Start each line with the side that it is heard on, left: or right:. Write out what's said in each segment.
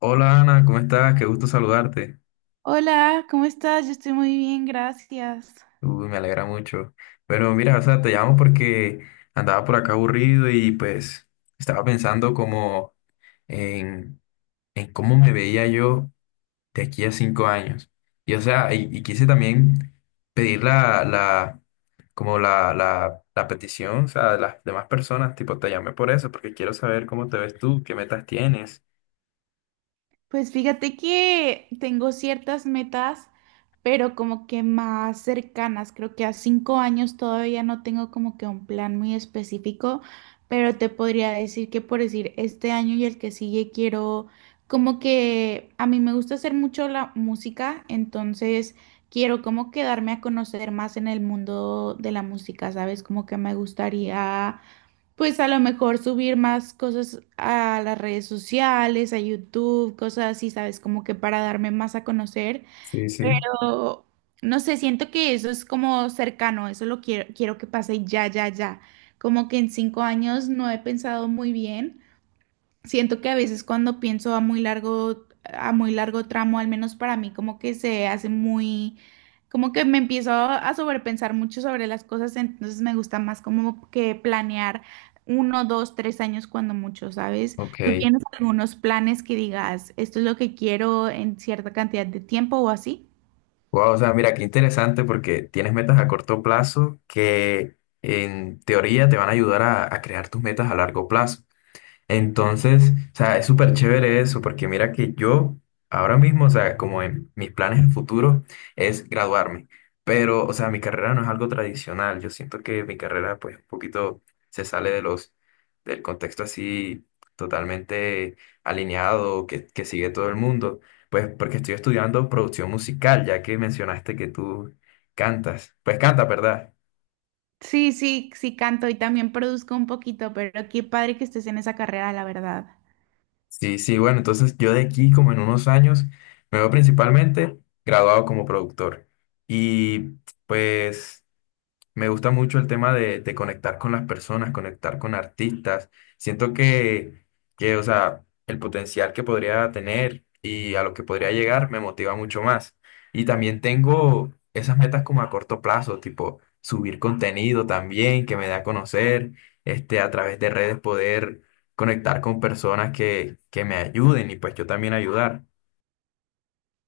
left: Hola Ana, ¿cómo estás? Qué gusto saludarte.
right: Hola, ¿cómo estás? Yo estoy muy bien, gracias.
left: Uy, me alegra mucho. Pero mira, o sea, te llamo porque andaba por acá aburrido y pues estaba pensando como en, en cómo me veía yo de aquí a 5 años. Y o sea, y quise también pedir como la petición, o sea, de las demás personas, tipo, te llamé por eso, porque quiero saber cómo te ves tú, qué metas tienes.
right: Pues fíjate que tengo ciertas metas, pero como que más cercanas. Creo que a 5 años todavía no tengo como que un plan muy específico, pero te podría decir que por decir este año y el que sigue quiero, como que a mí me gusta hacer mucho la música, entonces quiero como que darme a conocer más en el mundo de la música, ¿sabes? Como que me gustaría. Pues a lo mejor subir más cosas a las redes sociales, a YouTube, cosas así, ¿sabes? Como que para darme más a conocer.
left: Sí, sí.
right: Pero no sé, siento que eso es como cercano, eso lo quiero, que pase ya, ya, ya. Como que en 5 años no he pensado muy bien. Siento que a veces cuando pienso a muy largo tramo, al menos para mí, como que se hace muy, como que me empiezo a sobrepensar mucho sobre las cosas, entonces me gusta más como que planear 1, 2, 3 años cuando mucho, ¿sabes? ¿Tú
left: Ok.
right: tienes algunos planes que digas, esto es lo que quiero en cierta cantidad de tiempo o así?
left: Wow, o sea, mira, qué interesante porque tienes metas a corto plazo que en teoría te van a ayudar a crear tus metas a largo plazo. Entonces, o sea, es súper chévere eso, porque mira que yo ahora mismo, o sea, como en mis planes en futuro es graduarme, pero, o sea, mi carrera no es algo tradicional, yo siento que mi carrera pues un poquito se sale de del contexto así totalmente alineado que sigue todo el mundo, pues porque estoy estudiando producción musical, ya que mencionaste que tú cantas, pues canta, ¿verdad?
right: Sí, sí, sí canto y también produzco un poquito, pero qué padre que estés en esa carrera, la verdad.
left: Sí, sí, bueno, entonces yo de aquí como en unos años me veo principalmente graduado como productor. Y pues... Me gusta mucho el tema de conectar con las personas, conectar con artistas. Siento que, o sea, el potencial que podría tener y a lo que podría llegar me motiva mucho más. Y también tengo esas metas como a corto plazo, tipo subir contenido también que me dé a conocer, este, a través de redes poder conectar con personas que me ayuden y pues yo también ayudar.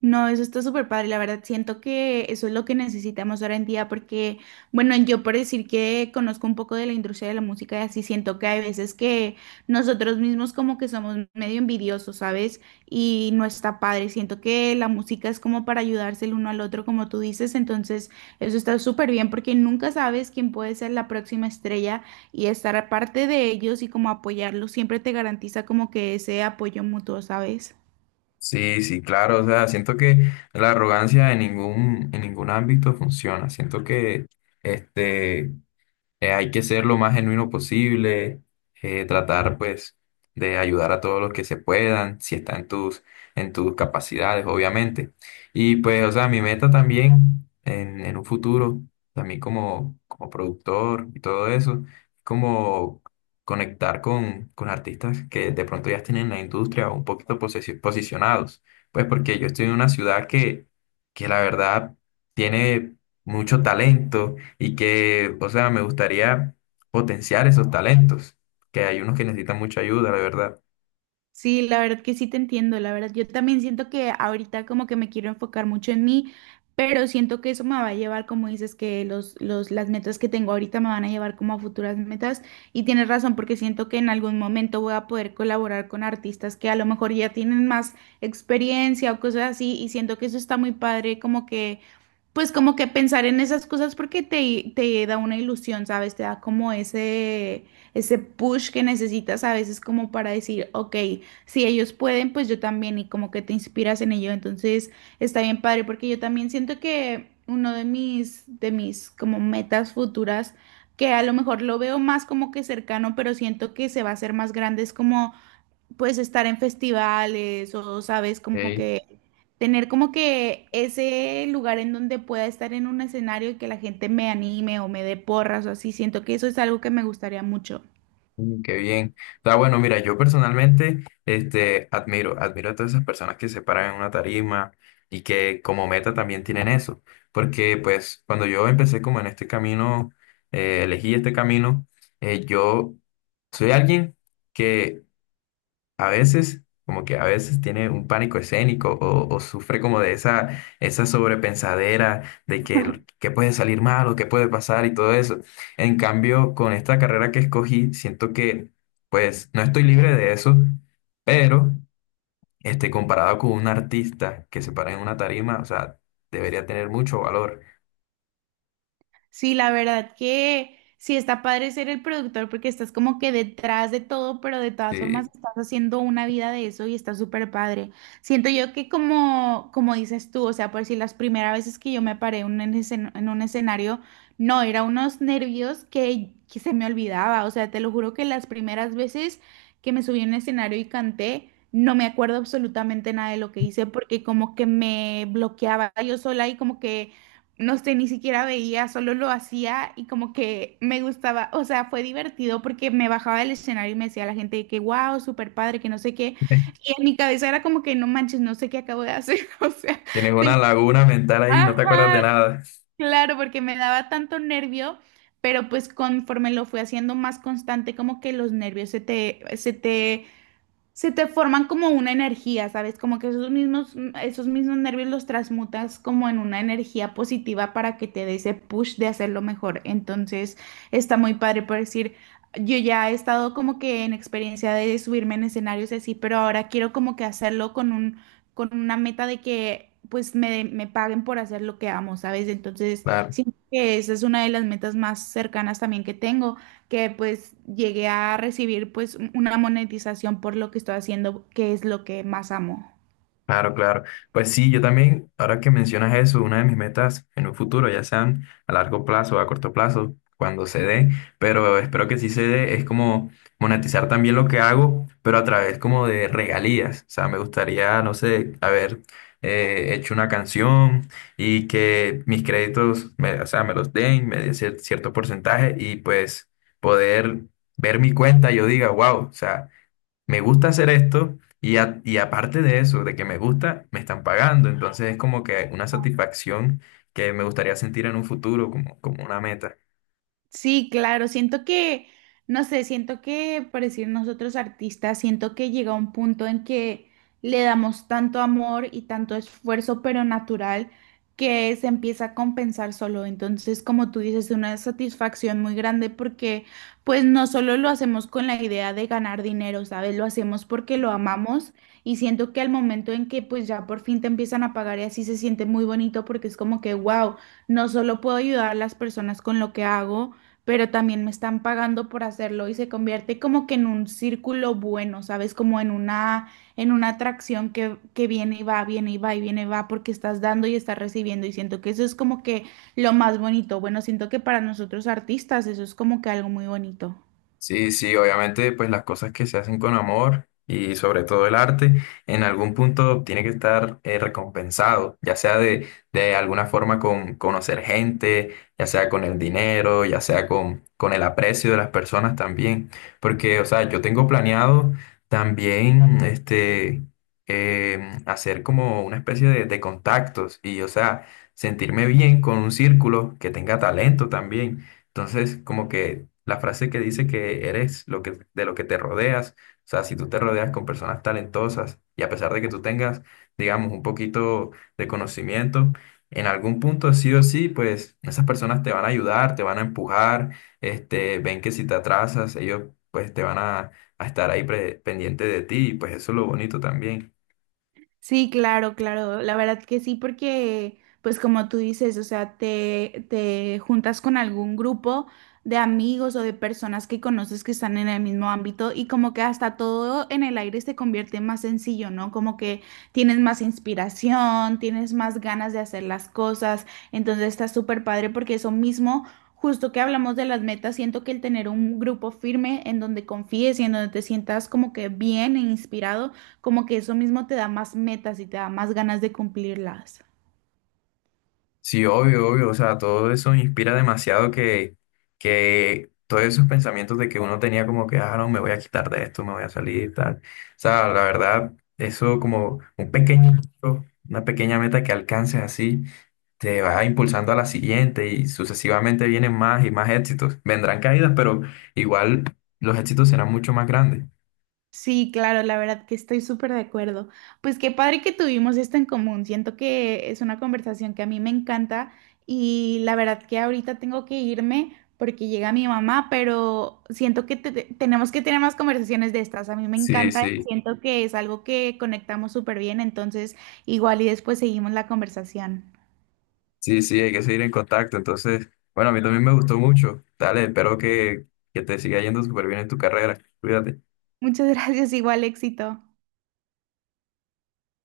right: No, eso está súper padre. La verdad, siento que eso es lo que necesitamos ahora en día porque, bueno, yo por decir que conozco un poco de la industria de la música y así, siento que hay veces que nosotros mismos como que somos medio envidiosos, ¿sabes? Y no está padre. Siento que la música es como para ayudarse el uno al otro, como tú dices. Entonces, eso está súper bien porque nunca sabes quién puede ser la próxima estrella y estar aparte de ellos y como apoyarlos siempre te garantiza como que ese apoyo mutuo, ¿sabes?
left: Sí, sí, claro, o sea, siento que la arrogancia en ningún ámbito funciona. Siento que este, hay que ser lo más genuino posible, tratar pues de ayudar a todos los que se puedan, si está en tus capacidades, obviamente. Y pues, o sea, mi meta también en un futuro, también como productor y todo eso, como conectar con artistas que de pronto ya estén en la industria un poquito posicionados. Pues porque yo estoy en una ciudad que la verdad tiene mucho talento y que, o sea, me gustaría potenciar esos talentos, que hay unos que necesitan mucha ayuda, la verdad.
right: Sí, la verdad que sí te entiendo, la verdad. Yo también siento que ahorita como que me quiero enfocar mucho en mí, pero siento que eso me va a llevar, como dices, que las metas que tengo ahorita me van a llevar como a futuras metas. Y tienes razón, porque siento que en algún momento voy a poder colaborar con artistas que a lo mejor ya tienen más experiencia o cosas así, y siento que eso está muy padre, como que pues como que pensar en esas cosas porque te da una ilusión, ¿sabes? Te da como ese push que necesitas a veces como para decir, ok, si ellos pueden, pues yo también y como que te inspiras en ello. Entonces está bien padre porque yo también siento que uno de mis, como metas futuras, que a lo mejor lo veo más como que cercano, pero siento que se va a hacer más grande, es como pues estar en festivales o, sabes, como
left: Ey.
right: que tener como que ese lugar en donde pueda estar en un escenario y que la gente me anime o me dé porras o así, siento que eso es algo que me gustaría mucho.
left: Qué bien. O sea, bueno, mira, yo personalmente, este, admiro a todas esas personas que se paran en una tarima y que como meta también tienen eso, porque pues cuando yo empecé como en este camino, elegí este camino, yo soy alguien que como que a veces tiene un pánico escénico o sufre como de esa sobrepensadera de que puede salir mal o que puede pasar y todo eso. En cambio, con esta carrera que escogí, siento que pues no estoy libre de eso, pero este, comparado con un artista que se para en una tarima, o sea, debería tener mucho valor.
right: Sí, la verdad que sí está padre ser el productor porque estás como que detrás de todo, pero de todas formas
left: Si
right: estás haciendo una vida de eso y está súper padre. Siento yo que como, dices tú, o sea, por si las primeras veces que yo me paré en un escenario, no, era unos nervios que se me olvidaba. O sea, te lo juro que las primeras veces que me subí a un escenario y canté, no me acuerdo absolutamente nada de lo que hice porque como que me bloqueaba yo sola y como que no sé, ni siquiera veía, solo lo hacía y como que me gustaba, o sea, fue divertido porque me bajaba del escenario y me decía a la gente de que wow, súper padre, que no sé qué, y en mi cabeza era como que no manches, no sé qué acabo de hacer, o sea,
left: tienes una
right: tenía,
left: laguna mental ahí, no te acuerdas de
right: ajá,
left: nada.
right: claro, porque me daba tanto nervio, pero pues conforme lo fui haciendo más constante, como que los nervios se te forman como una energía, ¿sabes? Como que esos mismos, nervios los transmutas como en una energía positiva para que te dé ese push de hacerlo mejor. Entonces, está muy padre por decir, yo ya he estado como que en experiencia de subirme en escenarios así, pero ahora quiero como que hacerlo con una meta de que pues me paguen por hacer lo que amo, ¿sabes? Entonces,
left: Claro.
right: siento que esa es una de las metas más cercanas también que tengo que pues llegué a recibir pues una monetización por lo que estoy haciendo, que es lo que más amo.
left: Claro, claro. Pues sí, yo también, ahora que mencionas eso, una de mis metas en un futuro, ya sean a largo plazo o a corto plazo, cuando se dé, pero espero que sí se dé, es como monetizar también lo que hago, pero a través como de regalías. O sea, me gustaría, no sé, haber hecho una canción y que mis créditos, o sea, me los den, me den cierto porcentaje y pues poder ver mi cuenta, yo diga, wow, o sea me gusta hacer esto y, y aparte de eso, de que me gusta, me están pagando. Entonces es como que una satisfacción que me gustaría sentir en un futuro como, como una meta.
right: Sí, claro, siento que, no sé, siento que, por decir nosotros artistas, siento que llega un punto en que le damos tanto amor y tanto esfuerzo, pero natural, que se empieza a compensar solo. Entonces, como tú dices, una satisfacción muy grande porque, pues, no solo lo hacemos con la idea de ganar dinero, ¿sabes? Lo hacemos porque lo amamos y siento que al momento en que, pues, ya por fin te empiezan a pagar y así se siente muy bonito porque es como que, wow, no solo puedo ayudar a las personas con lo que hago, pero también me están pagando por hacerlo y se convierte como que en un círculo bueno, ¿sabes? Como en una, atracción que viene y va y viene y va porque estás dando y estás recibiendo y siento que eso es como que lo más bonito. Bueno, siento que para nosotros artistas eso es como que algo muy bonito.
left: Sí, sí, obviamente, pues las cosas que se hacen con amor y sobre todo el arte, en algún punto tiene que estar recompensado, ya sea de alguna forma con conocer gente, ya sea con el dinero, ya sea con el aprecio de las personas también. Porque, o sea, yo tengo planeado también este, eh, hacer como una especie de contactos y, o sea, sentirme bien con un círculo que tenga talento también. Entonces, como que la frase que dice que eres lo que, de lo que te rodeas, o sea, si tú te rodeas con personas talentosas y a pesar de que tú tengas, digamos, un poquito de conocimiento, en algún punto sí o sí, pues esas personas te van a ayudar, te van a empujar, este, ven que si te atrasas, ellos pues te van a estar ahí pendiente de ti y pues eso es lo bonito también.
right: Sí, claro, claro. La verdad que sí, porque, pues como tú dices, o sea, te juntas con algún grupo de amigos o de personas que conoces que están en el mismo ámbito y como que hasta todo en el aire se convierte más sencillo, ¿no? Como que tienes más inspiración, tienes más ganas de hacer las cosas. Entonces está súper padre porque eso mismo, justo que hablamos de las metas, siento que el tener un grupo firme en donde confíes y en donde te sientas como que bien e inspirado como que eso mismo te da más metas y te da más ganas de cumplirlas.
left: Sí, obvio, obvio, o sea, todo eso inspira demasiado que todos esos pensamientos de que uno tenía como que, ah, no, me voy a quitar de esto, me voy a salir, tal. O sea, la verdad, eso como un pequeño, logro, una pequeña meta que alcances así, te va impulsando a la siguiente y sucesivamente vienen más y más éxitos. Vendrán caídas, pero igual los éxitos serán mucho más grandes.
right: Sí, claro, la verdad que estoy súper de acuerdo. Pues qué padre que tuvimos esto en común. Siento que es una conversación que a mí me encanta y la verdad que ahorita tengo que irme porque llega mi mamá, pero siento que tenemos que tener más conversaciones de estas. A mí me
left: Sí,
right: encanta,
left: sí.
right: siento que es algo que conectamos súper bien, entonces igual y después seguimos la conversación.
left: Sí, sí, hay que seguir en contacto. Entonces, bueno, a mí también me gustó mucho. Dale, espero que te siga yendo súper bien en tu carrera. Cuídate.
right: Muchas gracias, igual éxito.